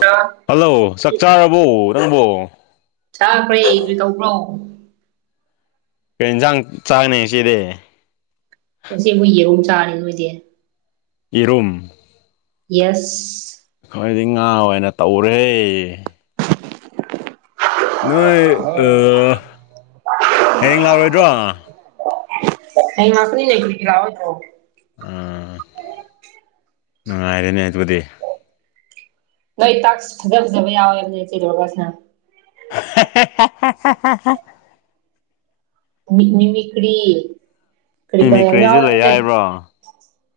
ꯆꯥꯈ꯭ꯔꯦ ꯍꯜꯂꯣ ꯆꯥꯛ ꯆꯥꯔꯕꯣ ꯅꯪꯕꯣ ꯆꯥꯄ꯭ꯔꯣ ꯑꯦꯒꯤ ꯇꯧꯕ꯭ꯔꯣ ꯀꯩ ꯏꯟꯁꯥꯡ ꯆꯥꯒꯅꯤ ꯉꯁꯤꯗꯤ ꯉꯁꯤ ꯑꯩꯈꯣꯏ ꯌꯦꯔꯨꯝ ꯆꯥꯔꯅꯤ ꯅꯣꯏꯗꯤ ꯌꯦꯔꯨꯝ ꯌꯦꯁ ꯑꯩꯈꯣꯏꯗꯤ ꯉꯥ ꯑꯣꯏꯅ ꯇꯧꯔꯦ ꯅꯣꯏ ꯑ ꯍꯌꯦꯡ ꯂꯥꯛꯔꯣꯏꯗ꯭ꯔꯣ ꯍꯌꯦ ꯂꯥꯛꯀꯅꯤꯅꯦ ꯀꯔꯤꯒꯤ ꯂꯥꯛꯑꯣꯏꯗ꯭ꯔꯣ ꯑꯝ ꯅꯨꯡꯉꯥꯏꯔꯦꯅꯦ ꯑꯗꯨꯗꯤ ꯅꯣꯏ ꯇꯥꯛꯁ ꯐꯖ ꯐꯖꯕ ꯌꯥꯎꯋꯦ ꯍꯥꯏꯕꯅꯦ ꯆꯦꯛꯂꯣꯕ꯭ꯔꯁꯅ ꯍꯦꯍꯦꯍꯦꯍꯦꯍꯦ ꯃꯤ ꯃꯤꯃꯤꯀ꯭ꯔꯤ ꯀꯩ ꯀꯩꯔ ꯌꯥꯝ ꯃꯤꯃꯤꯀ꯭ꯔꯤꯁꯨ ꯌꯥꯎꯋꯦ ꯂꯩ ꯍꯥꯝꯅꯦ ꯍꯥꯏꯕ꯭ꯔꯣ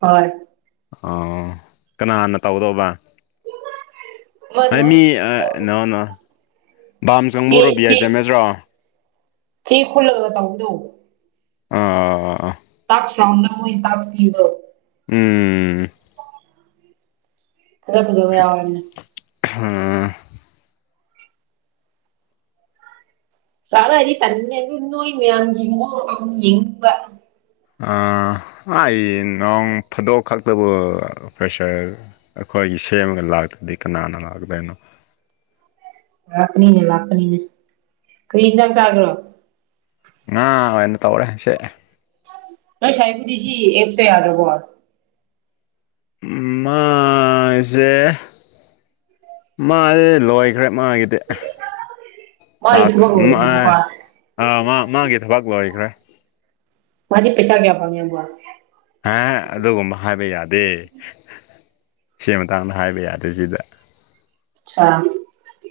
ꯍꯣꯏ ꯑꯣ ꯀꯅꯥꯅ ꯇꯧꯗꯧꯕ ꯑꯃ ꯍꯥꯏ ꯅꯍꯥꯟ ꯃꯤ ꯅꯣ ꯅꯣ ꯕꯥꯝ ꯆꯦ ꯆꯪꯕꯣꯔꯣ ꯕꯤ ꯆꯦ ꯑꯥꯏ ꯆꯃꯦꯠꯁꯔꯣ ꯆꯦ ꯈꯨꯜꯂꯒꯒ ꯇꯧꯕꯗꯨ ꯑꯥ ꯑꯥ ꯑꯥ ꯇꯥꯛꯁ ꯔꯥꯎꯟꯗ ꯃꯣꯏ ꯇꯥꯛꯁ ꯄꯤꯕꯗꯣ ꯎꯝ ꯃꯁꯛ ꯐꯖꯕ ꯌꯥꯎꯋꯦ ꯍꯥꯏꯝꯅꯦ ꯉꯍꯥꯛ ꯂꯩꯔꯗꯤ ꯇꯂꯤꯅꯦ ꯑꯗꯨ ꯅꯣꯏ ꯃꯌꯥꯝꯒꯤ ꯃꯑꯣꯡꯗꯣ ꯑꯃꯨꯛ ꯌꯦꯡꯅꯤꯡꯕ ꯑꯥ ꯑꯥꯏ ꯅꯣꯡ ꯐꯥꯗꯣꯛ ꯈꯛꯇꯕꯨ ꯄ꯭ꯔꯦꯁꯔ ꯑꯩꯈꯣꯏꯒꯤ ꯁꯦꯝꯃꯒ ꯂꯥꯛꯇꯗꯤ ꯀꯅꯥꯅ ꯂꯥꯛꯀꯗꯣꯏꯅꯣ ꯂꯥꯛꯀꯅꯤꯅꯦ ꯂꯥꯛꯀꯅꯤꯅꯦ ꯀꯔꯤ ꯍꯤꯟꯖꯥꯡ ꯆꯥꯒꯦꯔꯣ ꯉꯥ ꯑꯣꯏꯅ ꯇꯧꯔꯦꯁꯦ ꯅꯣꯏ ꯁꯥꯏꯕꯨꯗꯤ ꯁꯤ ꯑꯦꯐꯁꯦ ꯌꯥꯗ꯭ꯔꯕꯣ ꯎꯝ ꯃꯥꯏꯖꯦ ꯃꯥꯏꯖꯦ ꯂꯣꯏꯈ꯭ꯔꯦ ꯃꯥꯒꯤꯗꯤ ꯃꯥꯒꯤ ꯇꯥꯛꯁ ꯊꯕꯛ ꯑꯃ ꯂꯣꯏꯈ꯭ꯔꯕꯀꯣ ꯑꯤ ꯃꯥꯏ ꯃꯥꯒꯤ ꯊꯕꯛ ꯂꯣꯏꯈ꯭ꯔꯦ ꯃꯥꯗꯤ ꯄꯩꯁꯥ ꯀꯌꯥ ꯐꯪꯉꯦꯕ꯭ꯔꯣ ꯍꯥ ꯑꯗꯨꯒꯨꯝꯕ ꯍꯥꯏꯕ ꯌꯥꯗꯦ ꯁꯤ ꯃꯇꯥꯡꯗ ꯍꯥꯏꯕ ꯌꯥꯗꯦ ꯁꯤꯗ ꯑꯠꯆꯥ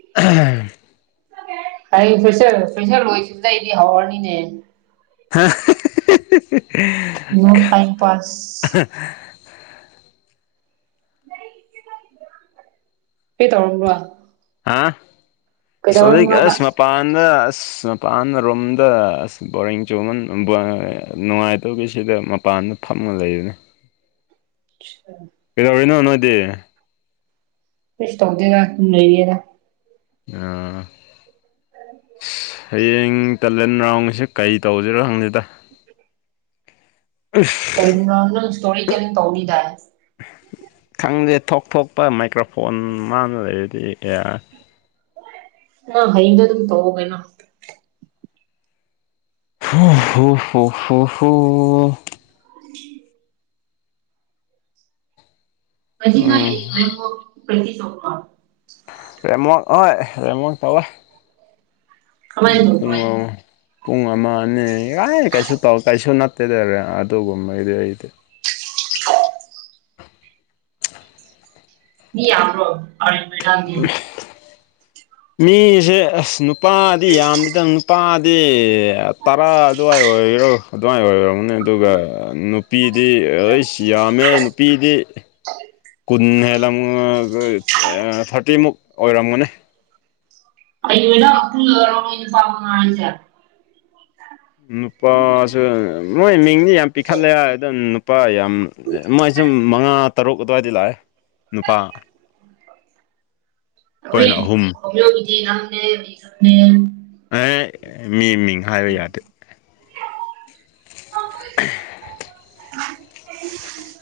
[unintelligible] ꯑꯩ ꯐꯦꯁꯔ ꯐꯦꯁꯦꯜ ꯂꯣꯏꯈꯤꯕꯗꯩꯗꯤ ꯍꯧꯔꯅꯤꯅꯦ ꯍꯥ ꯅꯣ ꯇꯥꯏꯝ ꯄꯥꯁ ꯀꯩ ꯇꯧꯔꯝꯕ꯭ꯔ ꯍꯥ ꯍꯧꯖꯤꯛ ꯀꯩꯗꯧꯔꯝꯕ꯭ꯔꯣꯕ ꯑꯁ ꯃꯄꯥꯟꯗ ꯑꯁ ꯄꯥꯟꯅ ꯔꯣꯝꯗ ꯑꯁ ꯕꯣꯔꯤꯡ ꯆꯣꯃꯟ ꯅꯨꯡꯉꯥꯏꯇꯧꯒꯤ ꯁꯤꯗ ꯃꯄꯥꯟꯗ ꯐꯃ ꯂꯩꯕꯅꯤ [unintelligible] ꯀꯩꯗꯧꯔꯤꯅꯣ ꯅꯣꯏꯗꯤ ꯀꯔꯤꯁꯨ ꯇꯧꯗꯦꯅ ꯁꯨꯝ ꯂꯩꯑꯦꯅ ꯎꯝ [unintelligible] ꯍꯌꯦꯡ ꯇꯦꯂꯦꯟ ꯔꯥꯎꯟꯒꯤꯁꯦ ꯀꯩ ꯇꯧꯁꯤꯔ ꯈꯪꯗꯦꯗ [unintelligible] ꯇꯔꯤꯟ ꯔꯥꯎꯟꯗꯣ ꯏꯁꯇꯣꯔꯤ ꯇꯦꯂꯤꯟ ꯇꯧꯅꯤꯗꯥꯏ ꯈꯪꯗꯦ ꯊꯣꯛ ꯊꯣꯛꯄ ꯃꯥꯏꯀ꯭ꯔꯐꯣꯟ ꯃꯥꯡꯗ ꯂꯩꯔꯗꯤ ꯌꯥꯔꯦ ꯅꯪ ꯍꯌꯦꯡꯗꯣ ꯑꯗꯨꯝ ꯇꯧꯑꯣ ꯀꯩꯅꯣ ꯍ ꯍꯣ ꯍꯣ ꯍꯣ ꯍꯣ [inaudible] ꯉꯦꯁꯤ ꯅꯣꯏ ꯎꯝ ꯔꯦꯃꯣ ꯄ꯭ꯔꯦꯛꯇꯤꯁ ꯇꯧꯕ꯭ꯔꯣ ꯔꯦꯝꯋꯥꯛ ꯍꯣꯏ ꯔꯦꯝꯋꯥꯛ ꯇꯧꯋꯦ ꯀꯃꯥꯏꯅ ꯑꯝ ꯇꯧꯕ꯭ꯔꯣ ꯄꯨꯡ ꯑꯃ ꯑꯅꯤ ꯌꯥꯥꯏ ꯀꯩꯁꯨ ꯇꯧ ꯀꯩꯁꯨ ꯅꯠꯇꯦꯗ ꯑꯗꯨꯒꯨꯝꯕꯩꯗꯤ ꯑꯩꯗꯤ [inaudible] ꯃꯤ ꯌꯥꯝꯕ꯭ꯔꯣ [unintelligible] ꯃꯤꯁꯦ ꯑꯁ ꯅꯨꯄꯥꯗꯤ ꯌꯥꯝꯗꯗꯅꯨꯄꯥꯗꯤ ꯑꯦ ꯇꯔꯥ ꯑꯗꯨꯋꯥꯏ ꯑꯣꯏꯔꯣ ꯑꯗ꯭ꯋꯥꯏ ꯑꯣꯏꯝꯒꯅꯤ ꯑꯗꯨꯒ ꯅꯨꯄꯤꯗꯤ ꯑꯩꯁ ꯌꯥꯝꯃꯦ ꯅꯨꯄꯤꯗꯤ [inaudible] ꯀꯨꯟ ꯍꯦꯜꯂꯝ ꯊꯥꯔꯇꯤꯃꯨꯛ ꯑꯣꯏꯔꯝꯒꯅꯤ [unintelligible] ꯅꯨꯄꯥꯁꯦ ꯃꯣꯏ ꯃꯤꯡꯗꯤ ꯌꯥꯝ ꯄꯤꯈꯠꯂꯦ ꯑꯗ ꯅꯨꯄꯥ ꯌꯥꯝ ꯃꯣꯏ ꯁꯨꯝ ꯃꯉꯥ ꯇꯔꯨꯛ ꯑꯗ꯭ꯋꯥꯏꯗꯤ ꯂꯥꯛꯑꯦ ꯅꯨꯄꯥ ꯑꯩꯈꯣꯏꯅ ꯑꯍꯨꯝ [unintelligible] ꯑꯦ ꯃꯤ ꯃꯤꯡ ꯍꯥꯏꯕ ꯌꯥꯗꯦ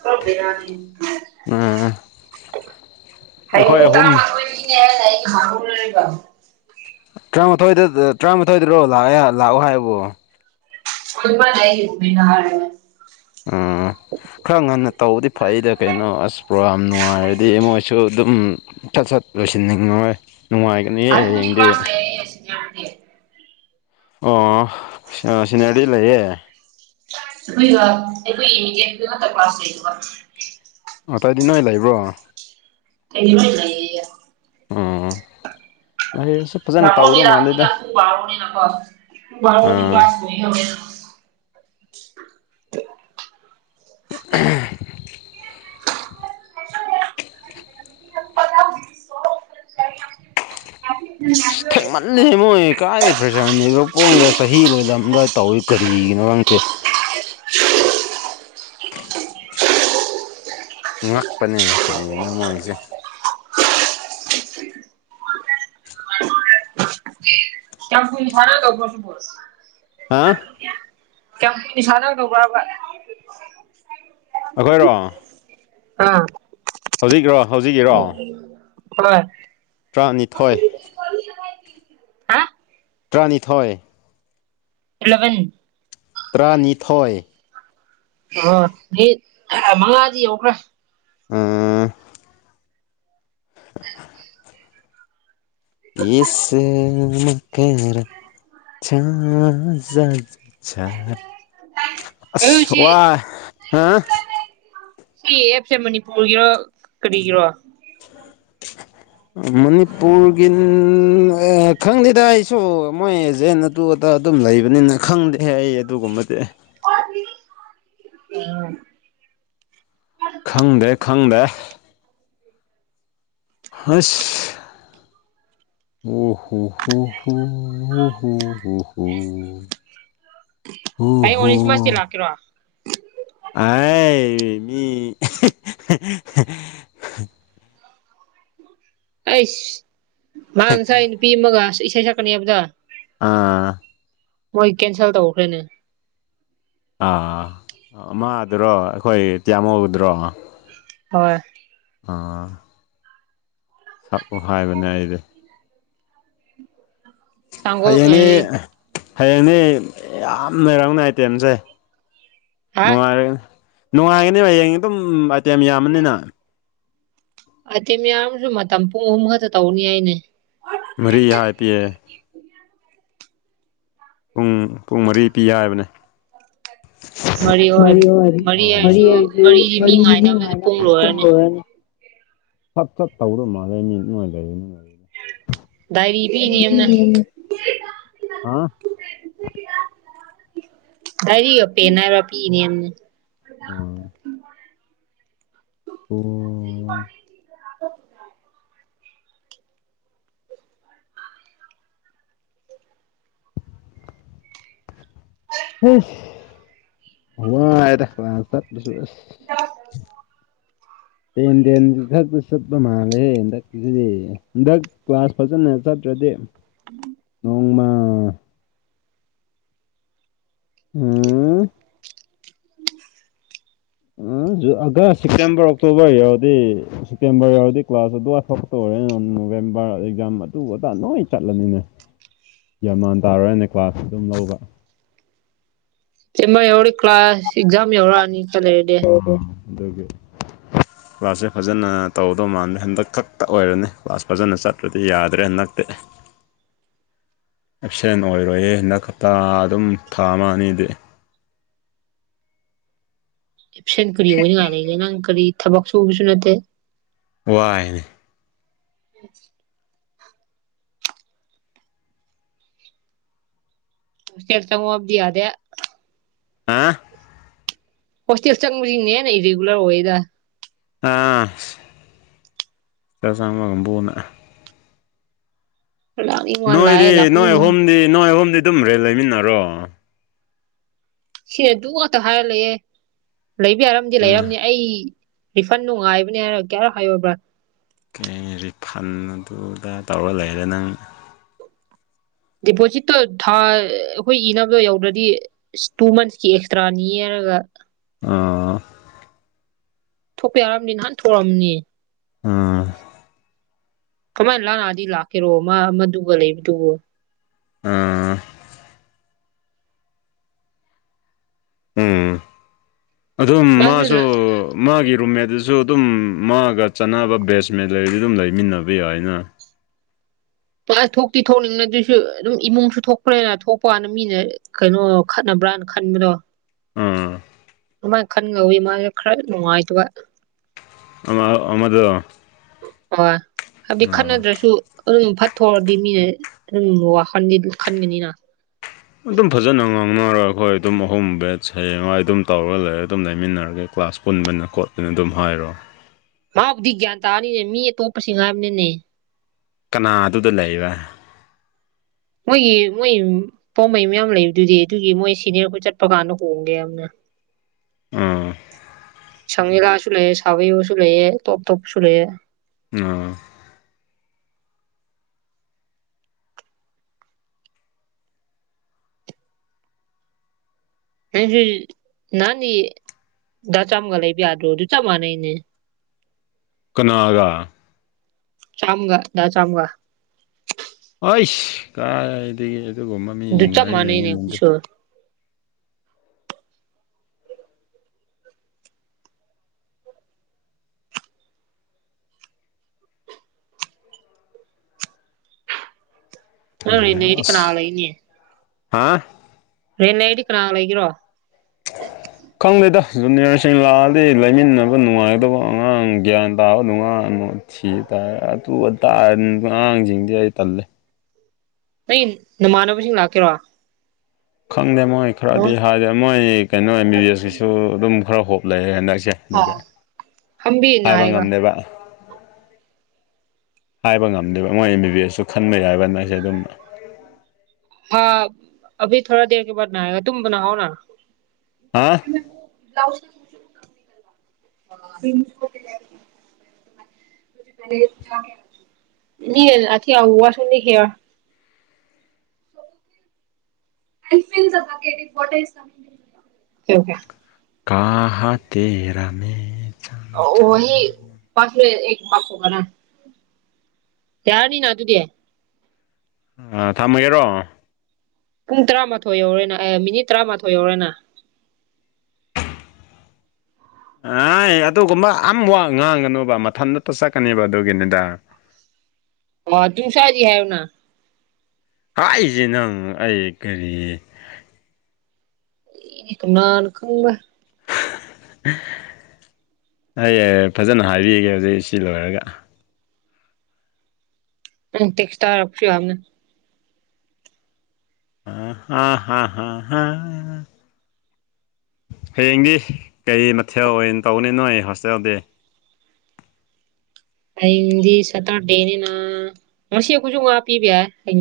[inaudible] ꯄꯨꯔꯥ ꯕꯦꯔꯥꯅꯤ ꯎꯝ ꯍꯌꯦꯡ ꯄꯨꯡ ꯇꯔꯥ ꯃꯊꯣꯏ ꯗꯒꯤꯅꯦ ꯍꯥꯏꯗꯥꯏꯅꯦ [unintelligible] ꯇꯔꯥꯃꯥꯊꯣꯏꯗ ꯇꯔꯥꯃꯥꯊꯣꯏꯗꯔꯣ ꯂꯥꯛꯑ ꯂꯥꯛꯑꯣ ꯍꯥꯏꯕꯣ [unintelligible] ꯑꯥ [inaudible] ꯈꯔ ꯉꯟꯅ ꯇꯧꯕꯗꯤ ꯐꯩꯗ ꯀꯩꯅꯣ ꯑꯁ ꯄ꯭ꯔꯣꯒꯥꯝ ꯅꯨꯡꯉꯥꯏꯔꯗꯤ ꯃꯣꯏꯁꯨ ꯑꯗꯨꯝ ꯁꯠ ꯁꯠ ꯂꯣꯏꯁꯤꯟꯅꯤꯡꯉꯔꯣꯏ ꯅꯨꯡꯉꯥꯏ [unintelligible] ꯑꯣ ꯁꯤꯅꯔꯤ ꯂꯩꯌꯦ ꯑꯩꯈꯣꯏꯒ ꯑꯩꯈꯣꯏ ꯏꯟꯗꯤꯌꯟ ꯗꯨ ꯈꯛꯇ ꯀ꯭ꯂꯥꯁ ꯂꯩꯕ ꯑꯇꯩꯗꯤ ꯅꯣꯏ ꯂꯩꯕ꯭ꯔꯣ ꯇꯩꯗꯤ ꯂꯣꯏ ꯂꯩꯔꯤꯌꯦ ꯑꯣ ꯂꯩꯔꯁꯨ ꯐꯖꯅ ꯇꯧꯗꯧ ꯃꯥꯟꯗꯦꯗ ꯑꯥ [unintelligible] [unintelligible] [unintelligible] [unintelligible] [unintelligible] ꯇꯜꯂꯤꯍꯦ ꯃꯣꯏ ꯀꯗꯥꯏ ꯄ꯭ꯔꯦꯁꯔꯅꯤꯕ ꯄꯣꯡꯗ ꯆꯍꯤ ꯂꯣꯏꯂꯝꯗꯥꯏ ꯇꯧꯏ ꯀꯔꯤꯒꯤꯅꯣ ꯈꯪꯇꯦ ꯉꯛꯄꯅꯦ ꯀꯔꯤꯒꯤꯅꯣ ꯃꯣꯏꯁꯦ [unintelligible] ꯍꯥ [unintelligible] ꯑꯩꯈꯣꯏꯔꯣ ꯑꯥ ꯍꯧꯖꯤꯛ꯭ꯔꯣ ꯍꯧꯖꯤꯛ [unintelligible] ꯇꯔꯥꯅꯤꯊꯣꯏ ꯍꯥ ꯇꯔꯥꯅꯤꯊꯣꯏ ꯑꯦꯂꯕꯦꯟ ꯇ꯭ꯔꯥꯅꯤꯊꯣꯏ ꯑꯣ ꯃꯤ ꯑ ꯃꯉꯥꯗꯤ ꯌꯧꯈ꯭ꯔꯦ ꯎꯝ [unintelligible] ꯑꯗꯨ ꯑꯁ ꯁꯤ ꯋꯥ ꯍꯥ ꯁꯤ ꯑꯦꯞꯁꯦ ꯃꯅꯤꯄꯨꯔꯒꯤꯔꯣ ꯀꯔꯤꯒꯤꯔꯣ [inaudible] ꯃꯅꯤꯄꯨꯔꯒꯤ ꯍꯥ ꯈꯪꯗꯦꯗ ꯑꯩꯁꯨ ꯃꯣꯏ ꯑꯦꯖꯦꯟꯅ ꯑꯗꯨ ꯑꯗꯥ ꯑꯗꯨꯝ ꯂꯩꯕꯅꯤꯅ ꯈꯪꯗꯦꯍꯦ ꯑꯩ ꯑꯗꯨꯒꯨꯝꯕꯗꯤ [unintelligible] ꯈꯪꯗ꯭ꯔꯦ ꯈꯪꯗꯦ ꯍꯁ ꯎ ꯍꯨ ꯍꯨ ꯍꯨ ꯎ ꯎ ꯍꯨ ꯍꯨ ꯎ ꯍꯌꯦꯡ ꯍꯨ ꯑꯣꯅꯤꯁꯃꯥꯁꯇꯤ ꯂꯥꯛꯀꯦꯔꯣ [unintelligible] ꯑꯩꯁ ꯃꯥ ꯉꯥꯁꯥꯏ ꯅꯨꯄꯤ ꯑꯃꯒ ꯏꯁꯩ ꯁꯛꯀꯅꯦꯕꯗꯣ ꯑꯥ ꯃꯣꯏ ꯀꯦꯟꯁꯦꯜ ꯇꯧꯈ꯭ꯔꯦꯅꯦ ꯑꯥ ꯃꯥꯗꯨꯔꯣ ꯑꯩꯈꯣꯏ ꯇꯤꯌꯥꯃꯨꯗ꯭ꯔꯣ ꯍꯣꯏ ꯑꯥ ꯁꯛꯑꯣ ꯍꯥꯏꯕꯅꯦ ꯑꯩꯗꯤ ꯁꯪꯒꯣ ꯍꯩꯌꯦꯡꯗꯤ ꯑꯦ ꯍꯌꯦꯡꯗꯤ ꯌꯥꯝ ꯂꯩꯔꯝꯒꯅꯤ ꯑꯥꯏꯇꯦꯝꯁꯦ ꯍꯥ ꯅꯨꯡꯉꯥꯏꯔꯅꯦ ꯅꯨꯡꯉꯥꯏꯒꯅꯤꯕ ꯍꯌꯦꯡꯗꯤ ꯑꯗꯨꯝ ꯑꯥꯏꯇꯦꯝ ꯌꯥꯝꯕꯅꯤꯅ ꯑꯥꯢꯇꯦꯝ ꯌꯥꯝꯁꯨ ꯃꯇꯝ ꯄꯨꯡ ꯑꯍꯨꯝ ꯈꯛꯇ ꯇꯧꯒꯥꯅꯤ ꯍꯥꯏꯅꯦ ꯃꯔꯤ ꯍꯥꯏ ꯄꯤꯌꯦ ꯄꯨꯡ ꯄꯨꯡ ꯃꯔꯤ ꯄꯤ ꯍꯥꯏꯕꯅꯦ ꯃꯔꯤ ꯑꯣꯏꯔꯤ ꯃꯔꯤ ꯑꯣꯏꯔꯁꯨ ꯃꯔꯤꯒꯤ ꯃꯤ ꯉꯥꯏꯅꯕꯗ ꯄꯨꯡ ꯂꯣꯏꯔꯅꯤ ꯁꯠ ꯆꯠ ꯇꯧꯒꯗꯧ ꯃꯥꯜꯂꯦ ꯃꯤ ꯅꯣꯏ ꯂꯩꯔꯥꯅꯤ ꯍꯥꯏꯌꯦ ꯗꯥꯏꯔꯤ ꯄꯤꯅꯦꯝꯅꯦ ꯍꯥ ꯗꯥꯏꯔꯤꯒ ꯄꯦꯟ ꯍꯥꯏꯕ꯭ꯔ ꯄꯤꯅꯦ ꯅꯦꯝꯅꯦ ꯎꯝ ꯄꯨꯡ [inaudible] ꯏꯁ ꯋꯥꯏꯗ ꯀ꯭ꯂꯥꯁ ꯆꯠꯄꯁꯨ ꯑꯁ [unintelligible] ꯇꯦꯟ ꯇꯦꯟ ꯗꯛꯗ ꯆꯠꯄ ꯃꯥꯜꯂꯦꯍꯦ ꯍꯟꯗꯛꯀꯤꯁꯤꯗꯤ ꯍꯟꯗꯛ ꯀ꯭ꯂꯥꯁ ꯐꯖꯅ ꯆꯠꯇ꯭ꯔꯗꯤ ꯅꯣꯡꯃ ꯎꯝ [inaudible] ꯑꯥ ꯖꯨ ꯑꯒꯁ ꯁꯦꯞꯇꯦꯝꯕꯔ ꯑꯣꯛꯇꯣꯕꯔ ꯌꯧꯔꯗꯤ ꯁꯦꯞꯇꯦꯝꯕꯔ ꯌꯧꯔꯗꯤ ꯀ꯭ꯂꯥꯁ ꯑꯗꯨꯋꯥꯢꯐꯥꯎ ꯗꯨ ꯑꯣꯢꯔꯒ ꯅꯣꯕꯦꯝꯕꯔ ꯑꯦꯛꯖꯥꯝ ꯑꯗꯨ ꯑꯗ ꯅꯣꯏ ꯆꯠꯂꯅꯤꯅꯦ ꯒ꯭ꯌꯥꯟ ꯃꯥꯟ ꯇꯥꯔꯣꯏꯅꯦ ꯀ꯭ꯂꯥꯁ ꯑꯗꯨꯝ ꯂꯧꯕ ꯗꯤꯁꯦꯝꯃꯔ ꯌꯧꯔꯗꯥ ꯀ꯭ꯂꯥꯁ ꯑꯦꯛꯖꯥꯝ ꯌꯧꯔꯛꯑꯅꯤ ꯈꯥ ꯂꯩꯔꯗꯤ ꯑꯣ ꯑꯗꯨꯒꯤ [inaudible] ꯀ꯭ꯂꯥꯁꯁꯦ ꯐꯖꯅ ꯇꯧꯗꯧ ꯃꯥꯟꯗꯦ ꯍꯟꯗꯛ ꯈꯛꯇ ꯑꯣꯏꯔꯅꯤ ꯀ꯭ꯂꯥꯁ ꯐꯖꯅ ꯆꯠꯇ꯭ꯔꯗꯤ ꯌꯥꯗ꯭ꯔꯦ ꯍꯟꯗꯛꯇꯤ [inaudible] ꯑꯦꯞꯁꯦꯟ ꯑꯣꯏꯔꯣꯏꯌꯦ ꯍꯟꯗꯛ ꯍꯞꯇꯥ ꯑꯗꯨꯝ ꯊꯥ ꯑꯃ ꯑꯅꯤꯗꯤ ꯑꯦꯞꯁꯦꯟ ꯀꯔꯤ ꯑꯣꯏꯅꯉꯥꯏ ꯂꯩꯒꯦ ꯅꯪ ꯀꯔꯤ ꯊꯕꯛ ꯁꯨꯕꯁꯨ ꯅꯠꯇꯦ ꯋꯥꯏꯅꯦ [inaudible] ꯍꯣꯁꯇꯦꯜ ꯆꯪꯉꯣ ꯍꯥꯢꯕꯗꯤ ꯌꯥꯗꯦ ꯍꯥꯥ ꯍꯣꯁꯇꯦꯜ ꯆꯪꯕꯁꯤꯅ ꯍꯦꯟꯅ ꯏꯔꯤꯒꯨꯂꯔ ꯑꯣꯌꯦꯗ ꯑꯥꯁ ꯍꯣꯁꯇꯦꯜ ꯆꯪꯕꯥ ꯀꯥꯡꯕꯨꯅ ꯂꯥꯛꯅꯤꯡꯉꯣ ꯂꯥꯛꯑꯦ ꯅꯣꯏꯗꯤ ꯅꯣꯏ ꯂꯥꯛꯅꯤꯡꯉꯣ ꯑꯍꯨꯝꯗꯤ ꯅꯣꯏ ꯑꯍꯨꯝꯗꯤ ꯑꯗꯨꯝ ꯔꯦꯟ ꯂꯩꯃꯤꯟꯅꯔꯣ ꯁꯤꯑꯦ ꯑꯗꯨ ꯉꯥꯛꯇ ꯍꯥꯏꯔ ꯂꯩꯑꯦ ꯂꯩꯕ ꯌꯥꯔꯝꯗꯤ ꯎꯝ ꯂꯩꯔꯝꯅꯤ ꯑꯩ ꯔꯤꯐꯟꯗꯣ ꯅꯨꯡꯉꯥꯏꯕꯅꯦ ꯍꯥꯏꯔ ꯀꯌꯥꯔꯛ ꯍꯥꯏꯌꯣꯕ꯭ꯔꯥ ꯀꯩ ꯔꯤꯐꯟ ꯑꯗꯨ ꯑꯥꯗꯥ ꯇꯧꯔ ꯂꯩꯔꯦ ꯅꯪ ꯗꯤꯄꯣꯖꯤꯠꯇꯣ ꯊꯥ ꯑꯩꯈꯣꯏ ꯏꯅꯕꯗꯣ ꯌꯧꯗ꯭ꯔꯗꯤ ꯏꯁ ꯇꯨ ꯃꯟꯁꯀꯤ ꯑꯦꯛꯁꯇ꯭ꯔꯥ ꯅꯤꯌꯦ ꯍꯥꯢꯔꯒ ꯑ ꯊꯣꯛꯄ ꯌꯥꯔꯝꯅꯤ ꯅꯍꯥꯟ ꯊꯣꯛꯔꯝꯅꯤ ꯑ ꯈꯨꯃꯟ ꯂꯥꯛꯌꯥꯔꯗꯤ ꯂꯥꯛꯀꯦꯔꯣ ꯃꯥ ꯑꯃꯗꯨꯒ ꯂꯩꯕꯗꯨꯕꯨ ꯑ ꯎꯝ ꯑꯗꯨꯝ ꯃꯥꯁꯨ ꯃꯥꯒꯤ ꯔꯨꯝꯃꯦꯠꯇꯨꯁꯨ ꯑꯗꯨꯝ ꯃꯥꯒ ꯆꯥꯟꯅꯕ ꯕꯦꯁꯃꯦꯠ ꯂꯩꯔꯗꯤ ꯑꯗꯨꯝ ꯂꯩꯃꯤꯟꯅꯕ ꯌꯥꯏꯅ ꯀ꯭ꯂꯥꯁ ꯊꯣꯛꯇꯤ ꯊꯣꯛꯅꯤꯡꯕꯅꯦ ꯑꯗꯨꯁꯨ ꯑꯗꯨꯝ ꯏꯃꯨꯡꯁꯨ ꯊꯣꯛꯄꯅꯤꯅ ꯊꯣꯛꯄꯋꯥꯅꯦ ꯃꯤꯅ ꯀꯩꯅꯣ ꯈꯠꯅꯕ꯭ꯔꯥꯅ ꯈꯟꯕꯗꯣ ꯎꯝ ꯑꯗꯨꯃꯥꯏꯅ ꯈꯟ ꯂꯧꯋꯤ ꯃꯥꯁꯦ ꯈꯔ ꯅꯨꯡꯉꯥꯏꯇꯕ ꯑꯃ ꯑꯃꯗꯨ ꯍꯣꯏ ꯍꯥꯏꯕꯗꯤ ꯈꯠꯅꯗ꯭ꯔꯁꯨ ꯑꯗꯨꯝ ꯐꯠꯊꯣꯛꯑꯗꯤ ꯃꯤꯅ ꯑꯗꯨꯝ ꯋꯥꯈꯜꯗꯤ ꯈꯟꯒꯅꯤꯅ ꯑꯗꯨꯝ ꯐꯖꯅ ꯉꯥꯡꯅꯔꯒ ꯍꯣꯏ ꯑꯗꯨꯝ ꯑꯍꯨꯝ ꯕꯦꯠꯁ ꯍꯌꯦꯡꯋꯥꯏ ꯑꯗꯨꯝ ꯇꯧꯔꯒ ꯂꯩꯔ ꯑꯗꯨꯝ ꯂꯩꯃꯤꯟꯅꯔꯒꯦ ꯀ꯭ꯂꯥꯁ ꯄꯨꯟꯕꯅꯤꯅ ꯈꯣꯠꯄꯅꯤꯅ ꯑꯗꯨꯝ ꯍꯥꯏꯔꯣ ꯃꯥꯕꯨꯗꯤ ꯒ꯭ꯌꯥꯟ ꯇꯥꯔꯅꯤꯅꯦ ꯃꯤ ꯑꯇꯣꯞꯄꯁꯤꯡ ꯍꯥꯏꯕꯅꯤꯅꯦ ꯀꯅꯥ ꯑꯗꯨꯗ ꯂꯩꯕ ꯃꯣꯏꯒꯤ ꯃꯣꯏ ꯄꯣꯝꯕꯩ ꯃꯌꯥꯝ ꯂꯩꯕꯗꯨꯗꯤ ꯑꯗꯨꯒꯤ ꯃꯣꯏ ꯁꯤꯅꯤꯌꯔ ꯈꯣꯏ ꯆꯠꯄ ꯀꯥꯟꯗ ꯍꯣꯡꯒꯦ ꯑꯝ ꯁꯪꯃꯤꯂꯥꯁꯨ ꯂꯩꯌꯦ ꯁꯥꯕꯤꯌꯨꯁꯨ ꯂꯩꯌꯦ ꯇꯣꯞ ꯇꯣꯞꯁꯨ ꯂꯩꯌꯦ [unintelligible] [unintelligible] [unintelligible] ꯗꯥ ꯆꯥꯝꯒ ꯂꯩꯕ ꯌꯥꯗꯔꯣ ꯑꯗꯨ ꯆꯞ ꯃꯥꯟꯅꯩꯅꯦ ꯀꯅꯥꯒꯥ ꯆꯥꯝꯒ ꯗꯥ ꯆꯥꯝꯒ ꯑꯥꯏꯁ ꯀꯥꯏꯗꯒꯤ ꯑꯗꯨꯒꯨꯝꯕ ꯑꯗꯨ ꯃꯤꯁꯤꯡꯒ ꯆꯞ ꯑꯩ ꯃꯥꯟꯅꯩꯅꯦ ꯂꯩꯃꯤꯟꯅꯗꯦ ꯑꯩꯈꯣꯏꯁꯨ ꯅꯪ ꯔꯦꯟ ꯂꯩꯔꯗꯤ ꯑꯁ ꯀꯅꯥ ꯍꯥ ꯔꯦꯅꯦꯗꯤ ꯀꯅꯥꯒ ꯂꯩꯒꯦꯔꯣ ꯈꯪꯗꯦꯗ ꯖꯨꯅꯤꯌꯔꯁꯤꯡ ꯂꯥꯛꯑꯗꯤ ꯂꯩꯃꯤꯟꯅꯕ ꯅꯨꯡꯉꯥꯏꯗꯧꯕ ꯑꯉꯥꯡ ꯒ꯭ꯌꯥꯟ ꯇꯥꯕ ꯅꯨꯡꯉꯥꯟꯅꯣ ꯊꯤ ꯇꯥꯔꯦ ꯑꯗꯨ ꯑꯗꯥ [unintelligible] ꯑꯉꯥꯡꯁꯤꯡꯗꯤ ꯑꯩ ꯇꯜꯂꯦ [unintelligible] ꯅꯃꯥꯟꯅꯕꯁꯤꯡ ꯂꯥꯛꯀꯦꯔꯣ ꯈꯪꯗꯦ ꯃꯣꯏ ꯈꯔꯗꯤ ꯍꯥꯏꯔꯦ ꯃꯣꯏ ꯀꯩꯅꯣ ꯑꯦꯝ ꯕꯤ ꯕꯤ ꯑꯦꯁꯀꯤꯁꯨ ꯑꯗꯨꯝ ꯈꯔ ꯍꯣꯞ ꯂꯛꯑꯦ ꯍꯟꯗꯛꯁꯦ ꯑꯗꯨꯒ ꯑꯣ ꯍꯝ ꯕꯤ ꯍꯥꯏꯕ ꯅꯍꯥꯏꯒ ꯉꯝꯗꯦ ꯕ ꯍꯥꯏꯕ ꯉꯝꯗꯦꯕ ꯃꯣꯏ ꯑꯦꯝ ꯕꯤ ꯕꯤ ꯑꯦꯁꯁꯨ ꯈꯟꯕ ꯌꯥꯏꯕ ꯅ ꯑꯩꯁꯦ ꯑꯗꯨꯝ [inaudible] [unintelligible] ꯑꯥ [unintelligible] [unintelligible] ꯑꯩ ꯆꯤꯡ ꯆꯠꯂꯨꯒꯦ [unintelligible] ꯀꯍꯥ ꯍꯥ ꯇꯦꯔꯥ ꯃꯦꯔꯥ ꯋꯍꯤ ꯄꯥꯁ ꯃꯦ ꯑꯦꯛ ꯄꯥꯡꯈꯣꯛ ꯃꯅꯥ ꯌꯥꯔꯅꯤꯅ ꯑꯗꯨꯨꯗꯤ ꯑ ꯊꯝꯃꯒꯦꯔꯣ ꯄꯨꯡ ꯇꯔꯥꯃꯥꯊꯣꯏ ꯌꯧꯔꯦꯅ ꯑ ꯃꯤꯅꯤꯠ ꯇꯔꯥꯃꯥꯊꯣꯏ ꯌꯧꯔꯦꯅ ꯍꯥꯏ ꯑꯗꯨꯒꯨꯝꯕ ꯑꯝ ꯋꯥꯉꯥꯡꯒꯅꯣꯕ ꯃꯊꯟꯅꯇ ꯆꯠꯀꯅꯤꯕ ꯑꯗꯨꯒꯤꯗꯨꯗ ꯑꯣ ꯇꯨꯡꯁꯥꯏꯗꯤ ꯍꯥꯏꯑꯣꯅ ꯍꯥꯏꯖꯦ ꯅꯪ ꯑꯩ ꯀꯔꯤ [unintelligible] ꯀꯅꯥꯅ ꯈꯪꯕ [unintelligible] ꯑꯩ ꯐꯖꯅ ꯍꯥꯏꯕꯤꯒꯦ ꯍꯧꯖꯤꯛ ꯁꯤ ꯂꯣꯏꯔꯒ ꯎꯝ ꯇꯦꯛꯁ ꯇ ꯍꯥꯢꯔꯛꯄꯁꯨ ꯌꯥꯕꯅꯦ [unintelligible] ꯍꯌꯦꯡꯗꯤ ꯀꯩ ꯃꯊꯦꯜ ꯑꯣꯏꯅ ꯇꯧꯅꯤ ꯅꯣꯏ ꯍꯣꯁꯇꯦꯜꯗꯤ ꯍꯌꯦꯡꯗꯤ ꯁꯇꯔꯗꯦꯅꯤꯅ ꯉꯁꯤ ꯈꯣꯏꯁꯨ ꯉꯥ ꯄꯤꯕ ꯌꯥꯏ